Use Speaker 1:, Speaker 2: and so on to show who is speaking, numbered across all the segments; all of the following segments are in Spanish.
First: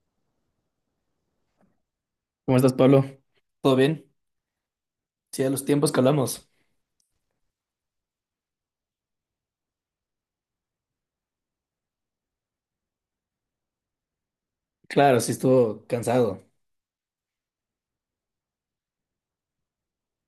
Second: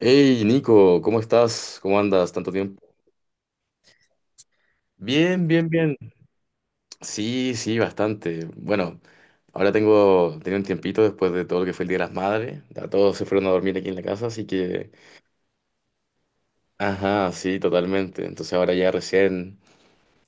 Speaker 1: Hey Nico, ¿cómo estás? ¿Cómo andas? ¿Tanto
Speaker 2: ¿Cómo estás,
Speaker 1: tiempo?
Speaker 2: Pablo? ¿Todo bien? Sí,
Speaker 1: Bien,
Speaker 2: a los
Speaker 1: bien,
Speaker 2: tiempos
Speaker 1: bien.
Speaker 2: que hablamos.
Speaker 1: Sí, sí, bastante. Bueno, tenía un tiempito después de todo lo que fue el Día de las Madres. Ya todos se fueron a dormir aquí en la casa, así que...
Speaker 2: Claro, sí estuvo cansado.
Speaker 1: Ajá, sí, totalmente. Entonces ahora ya recién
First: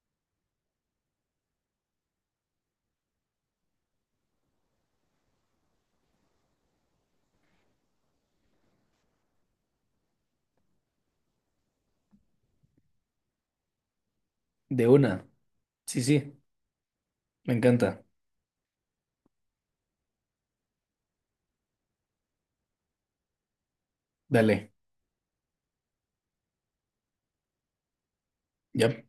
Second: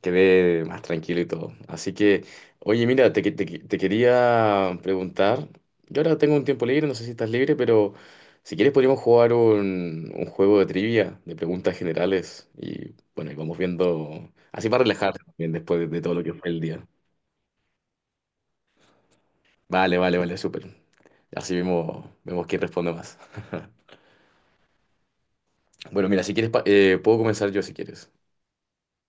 Speaker 1: quedé más tranquilo y todo. Así que, oye, mira, te quería preguntar. Yo ahora tengo un tiempo libre, no sé si estás libre, pero si quieres podríamos jugar un juego de trivia, de preguntas generales. Y bueno, y vamos viendo, así para
Speaker 2: De
Speaker 1: relajarse
Speaker 2: una.
Speaker 1: también después de
Speaker 2: Sí,
Speaker 1: todo lo que
Speaker 2: sí,
Speaker 1: fue el día.
Speaker 2: me encanta.
Speaker 1: Vale, vale, vale, súper. Así vemos, vemos quién responde más.
Speaker 2: Dale.
Speaker 1: Bueno, mira, si quieres, puedo comenzar yo si quieres.
Speaker 2: Ya.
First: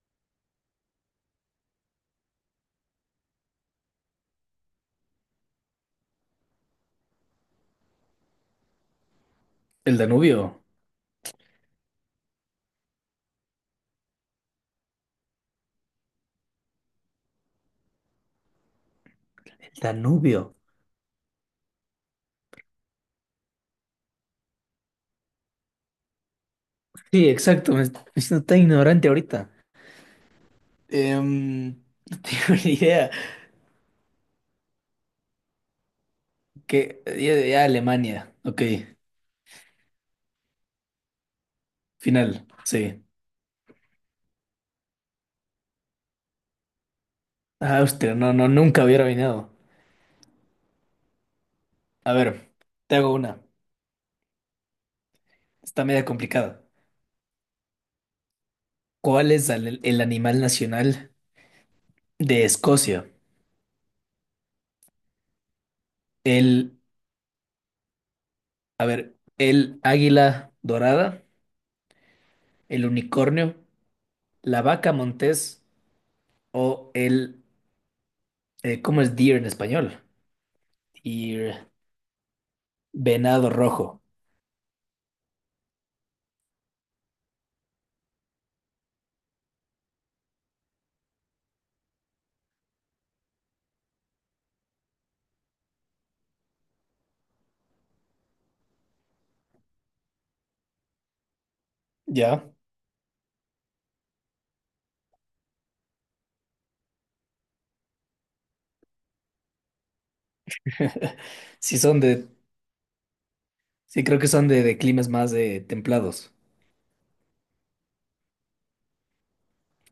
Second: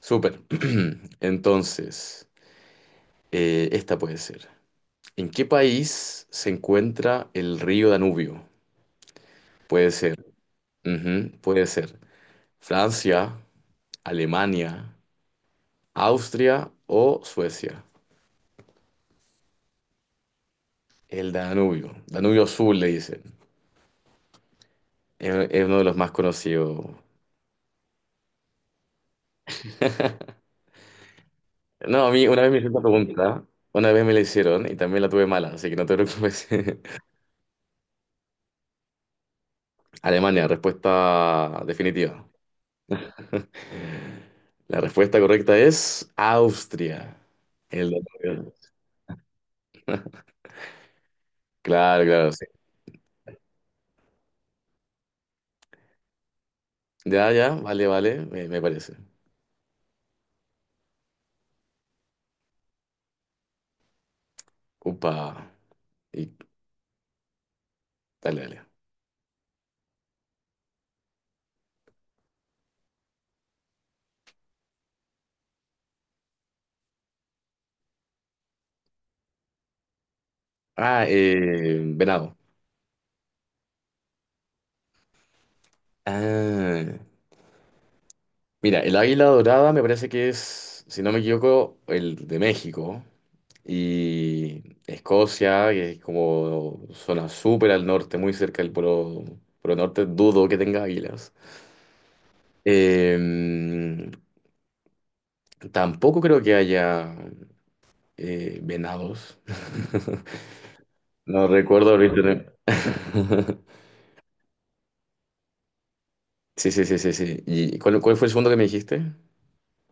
Speaker 1: Súper. Entonces, esta puede ser. ¿En qué país se encuentra el río Danubio? Puede
Speaker 2: El
Speaker 1: ser,
Speaker 2: Danubio.
Speaker 1: ujú, puede ser Francia, Alemania, Austria o Suecia.
Speaker 2: El Danubio.
Speaker 1: El Danubio, Danubio Azul le dicen. Es uno de los más conocidos.
Speaker 2: Sí, exacto. Me estoy siendo tan ignorante ahorita. Em,
Speaker 1: No, a
Speaker 2: no
Speaker 1: mí una vez
Speaker 2: tengo
Speaker 1: me
Speaker 2: ni
Speaker 1: hicieron esta
Speaker 2: idea.
Speaker 1: pregunta, una vez me la hicieron y también la tuve mala, así que no te preocupes.
Speaker 2: Que ya, ya Alemania. Ok.
Speaker 1: Alemania, respuesta definitiva.
Speaker 2: Final. Sí.
Speaker 1: La respuesta correcta es Austria. El
Speaker 2: Austria. No, no,
Speaker 1: Danubio.
Speaker 2: nunca hubiera venido.
Speaker 1: Claro,
Speaker 2: A
Speaker 1: claro, sí.
Speaker 2: ver, te hago una. Está media complicada.
Speaker 1: Ya, ya, vale, vale, me parece.
Speaker 2: ¿Cuál es el animal nacional de Escocia?
Speaker 1: Upa. Y
Speaker 2: El
Speaker 1: dale, dale.
Speaker 2: A ver, el águila dorada, el unicornio, la vaca montés o el, ¿cómo es deer en español?
Speaker 1: Ah,
Speaker 2: Deer,
Speaker 1: venado.
Speaker 2: venado rojo.
Speaker 1: Ah, mira, el águila dorada me parece que es, si no me equivoco, el de México. Y Escocia, que es como zona súper al norte, muy cerca del polo, polo norte, dudo que tenga águilas.
Speaker 2: Ya.
Speaker 1: Eh, Tampoco creo que haya venados. No
Speaker 2: Sí
Speaker 1: recuerdo
Speaker 2: son de,
Speaker 1: ahorita.
Speaker 2: sí creo que son de climas más templados.
Speaker 1: Sí, sí, sí, sí, sí. ¿Y cuál, cuál fue el segundo que me dijiste?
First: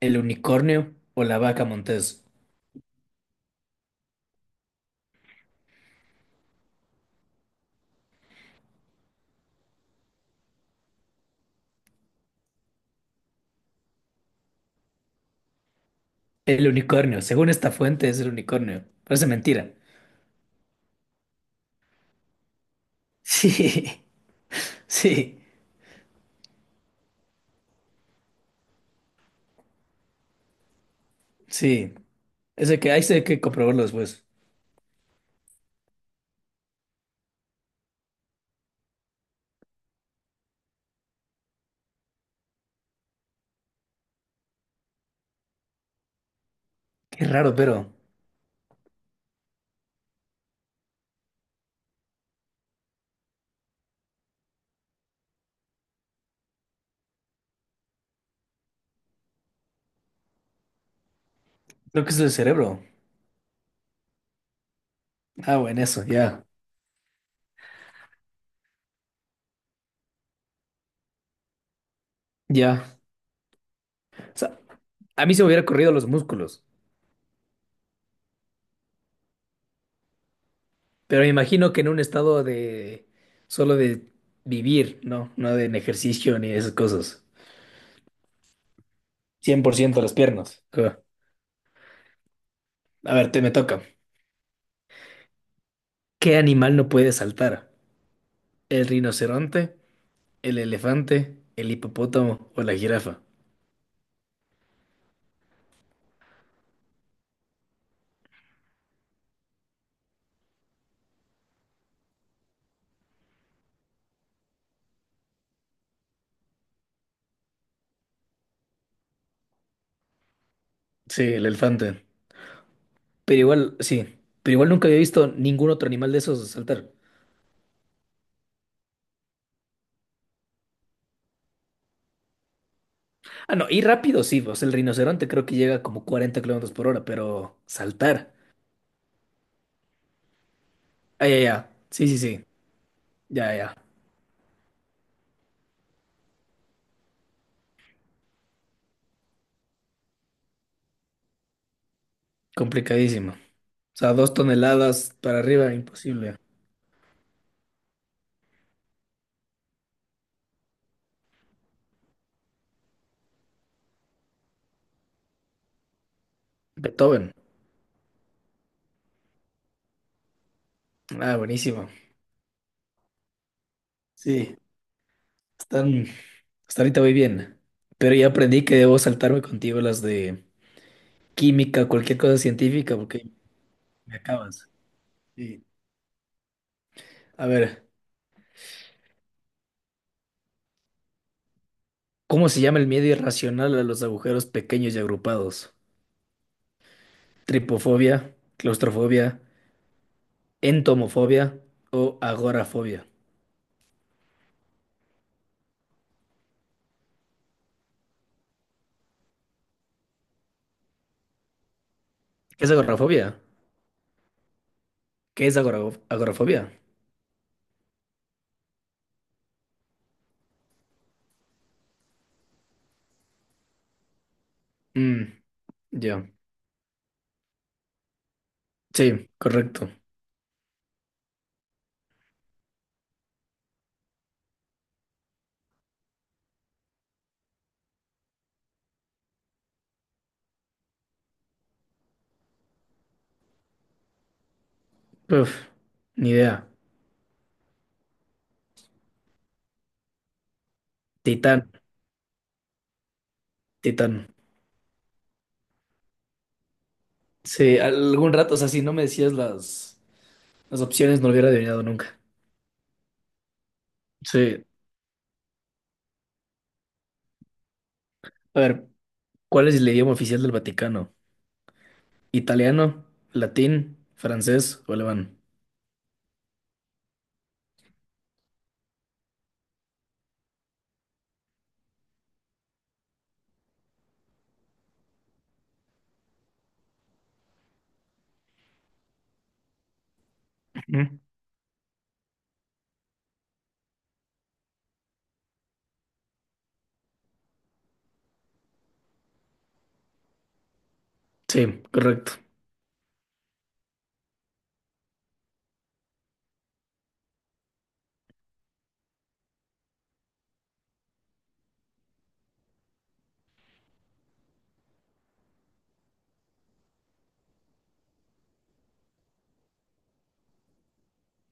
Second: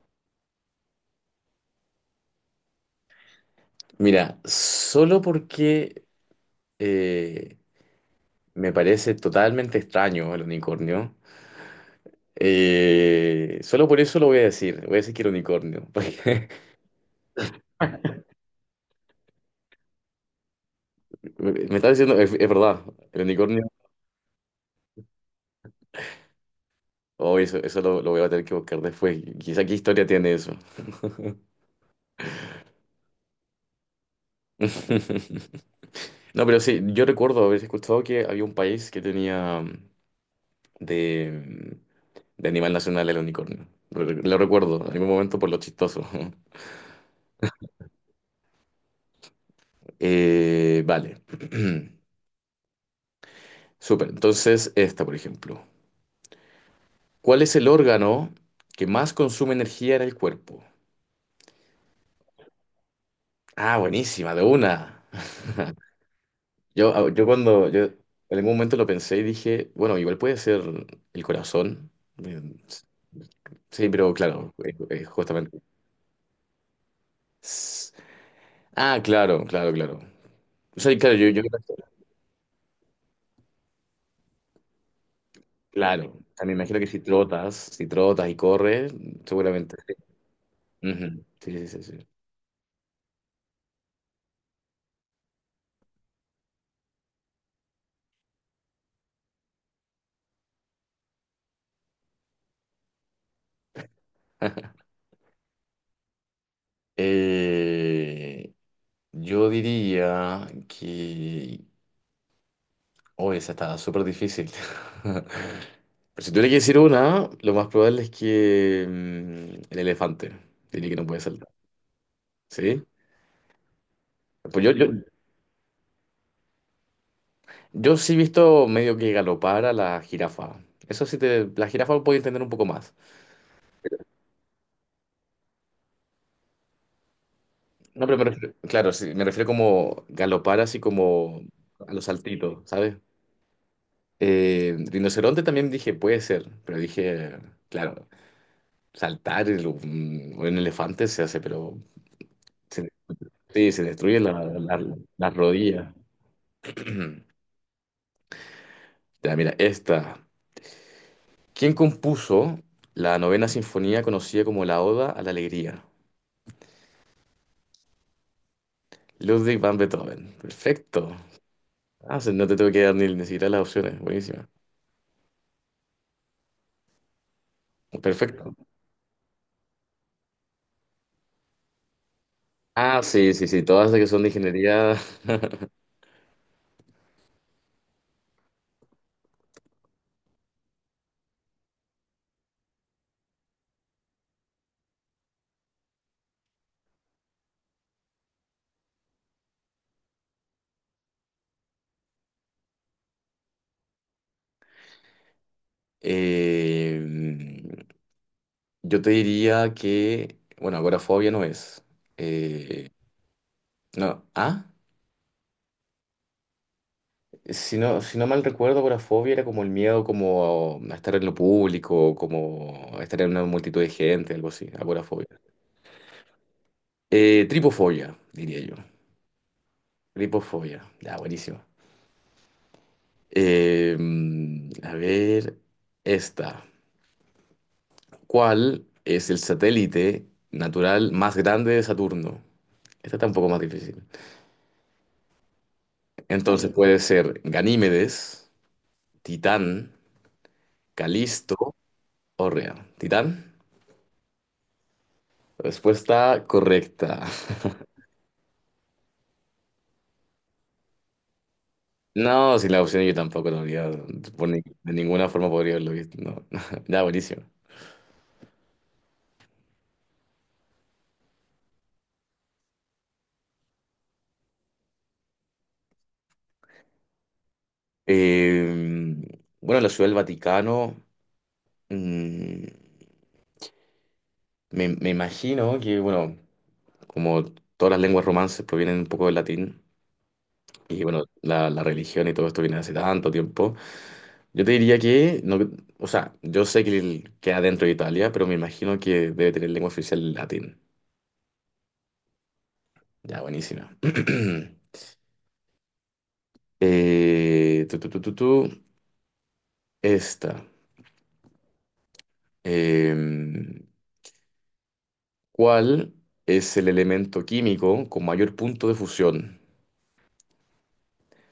Speaker 2: El unicornio o la vaca montés.
Speaker 1: Mira, solo porque eh, me parece totalmente extraño el unicornio. Solo por eso lo voy a decir. Voy a decir que el unicornio.
Speaker 2: El unicornio, según esta fuente es el unicornio. Parece mentira.
Speaker 1: Porque me está diciendo, es verdad, el unicornio.
Speaker 2: Sí, sí,
Speaker 1: Oh, eso lo voy a tener que buscar después. Quizá qué historia tiene eso.
Speaker 2: sí. Ese que hay que comprobarlo después.
Speaker 1: No, pero sí, yo recuerdo haber escuchado que había un país que tenía de, de animal nacional el unicornio. Re- Lo recuerdo en algún momento por lo chistoso.
Speaker 2: Qué raro, pero
Speaker 1: Vale. Súper. Entonces, esta, por ejemplo. ¿Cuál es el órgano que más consume energía en el cuerpo?
Speaker 2: creo que es el cerebro.
Speaker 1: Ah, buenísima, de una.
Speaker 2: Ah, bueno, eso, ya.
Speaker 1: Yo, ah, yo cuando, yo en algún momento lo pensé y dije, bueno, igual puede ser el corazón. Eh,
Speaker 2: Ya.
Speaker 1: Sí, pero
Speaker 2: O
Speaker 1: claro,
Speaker 2: sea, a mí se me
Speaker 1: justamente.
Speaker 2: hubiera corrido los músculos,
Speaker 1: S- Ah, claro, claro, claro. O sea, claro,
Speaker 2: pero me
Speaker 1: yo,
Speaker 2: imagino que en un estado de solo de vivir, ¿no? No de en
Speaker 1: claro, o
Speaker 2: ejercicio
Speaker 1: sea,
Speaker 2: ni
Speaker 1: me
Speaker 2: de esas
Speaker 1: imagino que si
Speaker 2: cosas.
Speaker 1: trotas, si trotas y corres, seguramente sí.
Speaker 2: 100% las piernas. Ah,
Speaker 1: Ujú, sí, sí, sí, sí.
Speaker 2: a ver, te me toca. ¿Qué animal no puede saltar? ¿El rinoceronte, el elefante, el hipopótamo o la jirafa?
Speaker 1: Eh, yo diría que... Oh, esa está súper difícil. Pero si tuviera que decir una, lo más probable es que el elefante. Diría que no puede
Speaker 2: Sí, el
Speaker 1: saltar.
Speaker 2: elefante.
Speaker 1: ¿Sí?
Speaker 2: Pero igual, sí. Pero
Speaker 1: Pues
Speaker 2: igual nunca había visto ningún otro animal de esos saltar.
Speaker 1: yo sí he visto medio que galopar a la jirafa. Eso sí te... La jirafa lo puedo entender un poco más.
Speaker 2: Ah, no, y rápido sí, o sea, el rinoceronte creo que llega como 40 kilómetros por hora, pero
Speaker 1: No, pero me
Speaker 2: saltar.
Speaker 1: refiero- claro, sí, me refiero como galopar así
Speaker 2: Ah, ya,
Speaker 1: como
Speaker 2: ya.
Speaker 1: a los
Speaker 2: Sí, sí, sí.
Speaker 1: saltitos, ¿sabes?
Speaker 2: Ya, ya.
Speaker 1: Rinoceronte también dije, puede ser, pero dije, claro, saltar el- un elefante se hace, pero se,
Speaker 2: Complicadísimo. O
Speaker 1: sí, se
Speaker 2: sea,
Speaker 1: destruye
Speaker 2: dos toneladas
Speaker 1: las
Speaker 2: para arriba,
Speaker 1: rodillas.
Speaker 2: imposible.
Speaker 1: Ya, mira, esta. ¿Quién compuso la novena sinfonía conocida como la Oda a la Alegría?
Speaker 2: Beethoven.
Speaker 1: Ludwig van Beethoven. Perfecto.
Speaker 2: Ah, buenísimo.
Speaker 1: Ah, o sea, no te tengo que dar ni, ni siquiera las opciones. Buenísima.
Speaker 2: Sí, están, hasta ahorita voy bien. Pero ya
Speaker 1: Perfecto.
Speaker 2: aprendí que debo saltarme contigo las de química, cualquier cosa científica,
Speaker 1: Ah,
Speaker 2: porque
Speaker 1: sí, sí, sí, todas las que
Speaker 2: me
Speaker 1: son de
Speaker 2: acabas.
Speaker 1: ingeniería.
Speaker 2: Sí. A ver, ¿cómo se llama el miedo irracional a los agujeros pequeños y agrupados? ¿Tripofobia, claustrofobia, entomofobia o agorafobia?
Speaker 1: Eh, yo te diría que, bueno, agorafobia no es.
Speaker 2: ¿Qué es
Speaker 1: Eh,
Speaker 2: agorafobia?
Speaker 1: no, ah,
Speaker 2: ¿Qué es agorafobia?
Speaker 1: si no, si no mal recuerdo, agorafobia era como el miedo como a estar en lo público, como a estar en una multitud de gente, algo así, agorafobia.
Speaker 2: Mm, ya.
Speaker 1: Tripofobia, diría yo.
Speaker 2: Sí, correcto.
Speaker 1: Tripofobia, ya, buenísimo. Eh, a ver, esta. ¿Cuál es el satélite natural más grande de Saturno? Esta está un poco más difícil.
Speaker 2: Uf, ni idea.
Speaker 1: Entonces puede ser Ganímedes, Titán,
Speaker 2: Titán.
Speaker 1: Calisto o Rea. ¿Titán?
Speaker 2: Titán.
Speaker 1: Respuesta correcta.
Speaker 2: Sí, algún rato, o sea, si no me decías las opciones, no lo hubiera adivinado nunca.
Speaker 1: No, sin la opción yo tampoco lo habría, por ni-
Speaker 2: Sí.
Speaker 1: de ninguna forma podría haberlo visto. No. Ya, buenísimo.
Speaker 2: A ver, ¿cuál es el idioma oficial del Vaticano? ¿Italiano, latín, francés o alemán?
Speaker 1: Eh, bueno, la Ciudad del Vaticano, mm, me, me imagino que, bueno, como todas las lenguas romances provienen un poco del latín, y
Speaker 2: Ujú.
Speaker 1: bueno, la religión y todo esto viene hace tanto tiempo. Yo te diría que, no, o sea, yo sé que el- queda dentro de Italia, pero me imagino que debe tener lengua oficial latín.
Speaker 2: Sí, correcto.
Speaker 1: Ya, buenísima. Eh, tu, tu, tu, tu, tu, esta. Em, ¿cuál es el elemento químico con mayor punto de fusión?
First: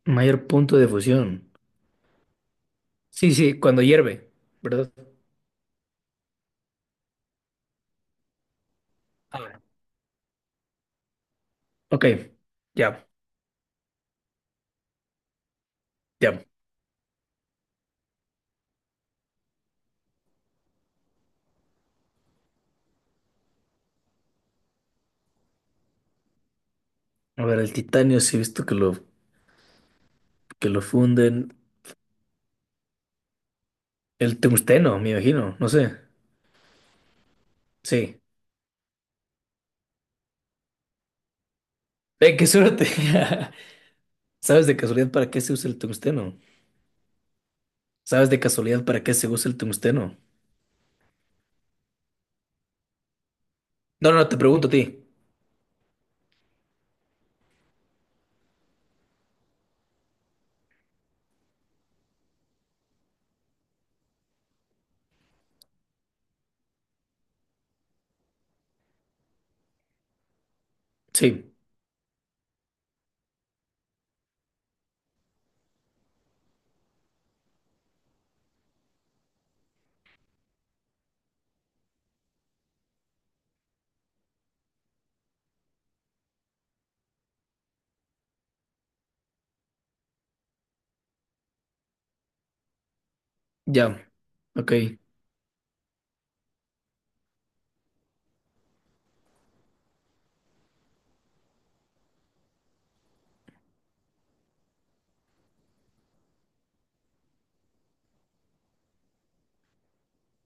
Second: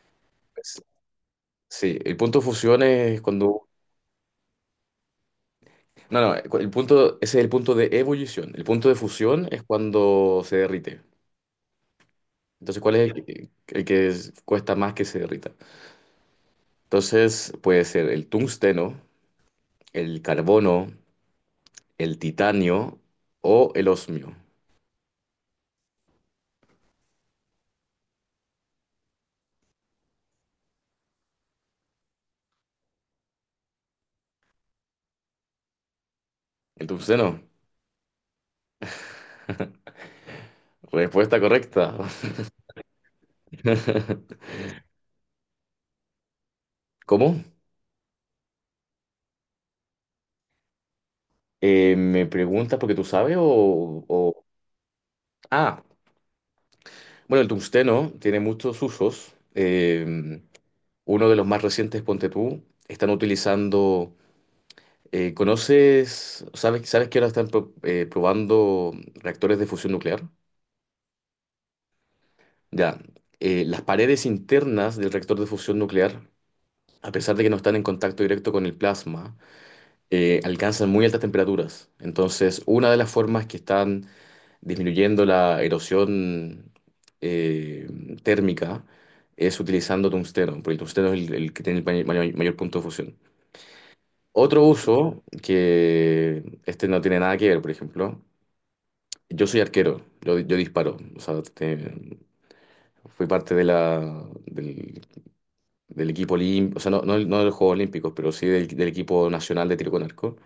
Speaker 2: Mayor punto
Speaker 1: Es-
Speaker 2: de fusión.
Speaker 1: sí, el punto de fusión es
Speaker 2: Sí, sí,
Speaker 1: cuando...
Speaker 2: cuando hierve, ¿verdad?
Speaker 1: No, no, el punto, ese es el punto de ebullición. El punto de fusión
Speaker 2: Ah,
Speaker 1: es cuando se derrite.
Speaker 2: ok,
Speaker 1: Entonces, ¿cuál
Speaker 2: ya,
Speaker 1: es el que es- cuesta más que se derrita?
Speaker 2: ya.
Speaker 1: Entonces, puede ser el tungsteno, el carbono, el titanio o el osmio.
Speaker 2: A ver, el titanio sí he visto que lo, funden. El tungsteno, me imagino, no sé.
Speaker 1: El tungsteno.
Speaker 2: Sí.
Speaker 1: Respuesta correcta.
Speaker 2: Ve, qué suerte. ¿Sabes de casualidad para qué se usa el tungsteno?
Speaker 1: ¿Cómo?
Speaker 2: ¿Sabes de casualidad para qué se usa el tungsteno?
Speaker 1: ¿Me preguntas porque tú sabes
Speaker 2: No, no, no, te
Speaker 1: o-
Speaker 2: pregunto a ti.
Speaker 1: ah, bueno, el tungsteno tiene muchos usos. Uno de los más recientes, ponte tú, están utilizando... ¿conoces, sabes, sabes que ahora están probando reactores de fusión nuclear?
Speaker 2: Sí,
Speaker 1: Ya, las paredes internas del reactor de fusión nuclear, a pesar de que no están en contacto directo con el plasma, alcanzan muy altas temperaturas. Entonces, una de las formas que están disminuyendo la erosión eh, térmica es utilizando tungsteno, porque el tungsteno es el que tiene el mayor punto de fusión.
Speaker 2: ya,
Speaker 1: Otro
Speaker 2: ok.
Speaker 1: uso, que este no tiene nada que ver, por ejemplo, yo soy arquero, yo disparo, o sea, te- fui parte de del equipo olímpico, o sea, no, no, no de los Juegos Olímpicos, pero sí del, del equipo nacional de tiro con arco.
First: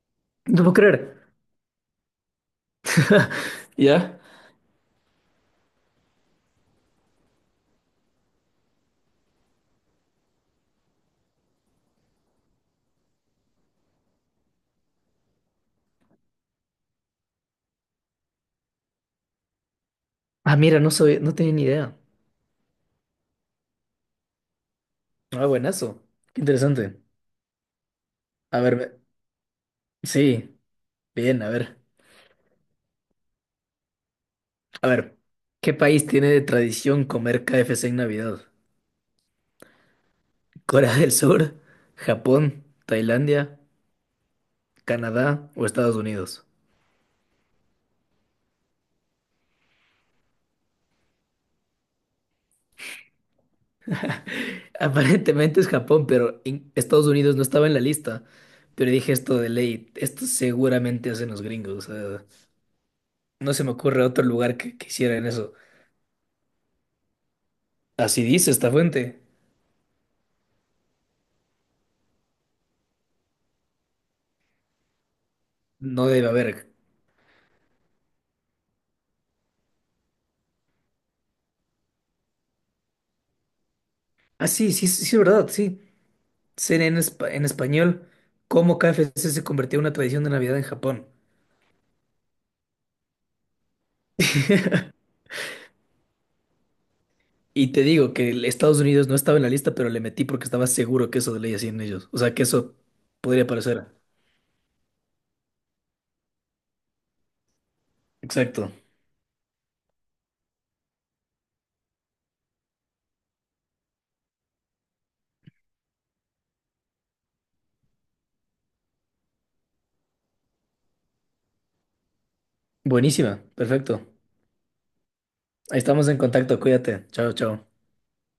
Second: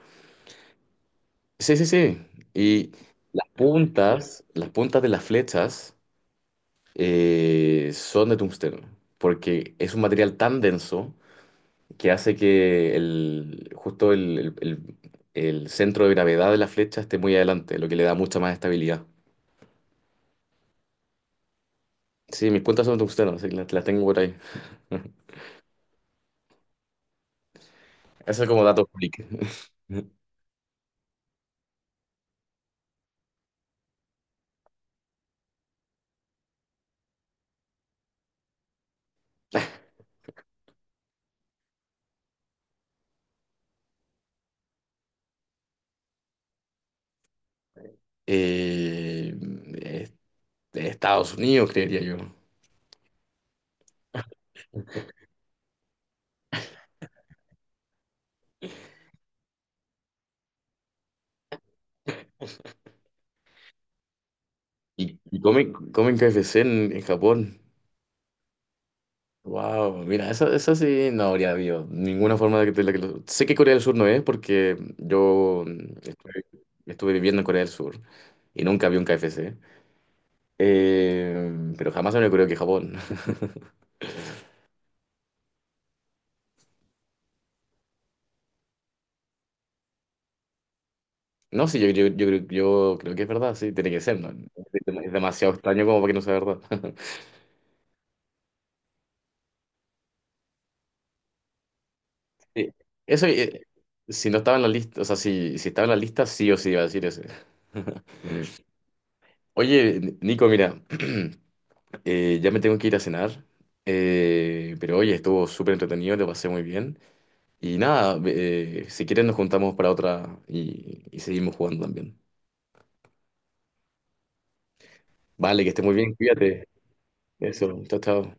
Speaker 2: No puedo creer.
Speaker 1: Sí, sí, sí. Y
Speaker 2: ¿Ya?
Speaker 1: las puntas de las flechas son de tungsteno, porque es un material tan denso que hace que el, justo el centro de gravedad de la flecha esté muy adelante, lo que le da mucha más estabilidad.
Speaker 2: Ah, mira, no tenía ni idea.
Speaker 1: Sí, mis puntas son de tungsteno, así que las tengo por ahí.
Speaker 2: Ah, buenazo. Qué interesante.
Speaker 1: Eso es
Speaker 2: A
Speaker 1: como
Speaker 2: ver,
Speaker 1: dato público.
Speaker 2: sí, bien, a ver. A ver, ¿qué país tiene de tradición comer KFC en Navidad? ¿Corea del Sur, Japón, Tailandia, Canadá o Estados Unidos?
Speaker 1: Eh, de Estados Unidos, creería yo.
Speaker 2: Aparentemente es Japón, pero Estados Unidos no estaba en la lista. Pero dije esto de ley, esto seguramente hacen los gringos. O sea, no se me ocurre otro lugar que hicieran
Speaker 1: Y
Speaker 2: eso.
Speaker 1: comen, comen KFC en Japón.
Speaker 2: Así dice esta fuente.
Speaker 1: Wow, mira, esa sí no habría habido ninguna forma de que, de la que lo- Sé que Corea del Sur no es porque yo
Speaker 2: No debe
Speaker 1: estuve,
Speaker 2: haber.
Speaker 1: estuve viviendo en Corea del Sur y nunca vi un KFC. Pero jamás me ocurrió que Japón.
Speaker 2: Ah, sí, sí, sí, sí, verdad, sí. CNN en, en español, cómo KFC se convirtió en una tradición de Navidad en Japón.
Speaker 1: No, sí, yo creo que es verdad, sí, tiene que ser, ¿no? Es dem- es demasiado extraño como para que no sea verdad.
Speaker 2: Y te digo que el Estados Unidos no estaba en la lista, pero le metí porque estaba seguro que eso de ley hacían ellos. O sea, que
Speaker 1: Sí,
Speaker 2: eso
Speaker 1: eso,
Speaker 2: podría parecer.
Speaker 1: si no estaba en la lista, o sea, si, si estaba en la lista, sí o sí iba a decir eso.
Speaker 2: Exacto.
Speaker 1: Oye, N- Nico, mira, ya me tengo que ir a cenar, pero oye, estuvo súper entretenido, te pasé muy bien. Y nada, si quieres nos juntamos para otra y seguimos jugando también.
Speaker 2: Buenísima, perfecto.
Speaker 1: Vale, que estés muy
Speaker 2: Estamos
Speaker 1: bien,
Speaker 2: en contacto,
Speaker 1: cuídate.
Speaker 2: cuídate. Chao, chao.
Speaker 1: Eso, chao, chao.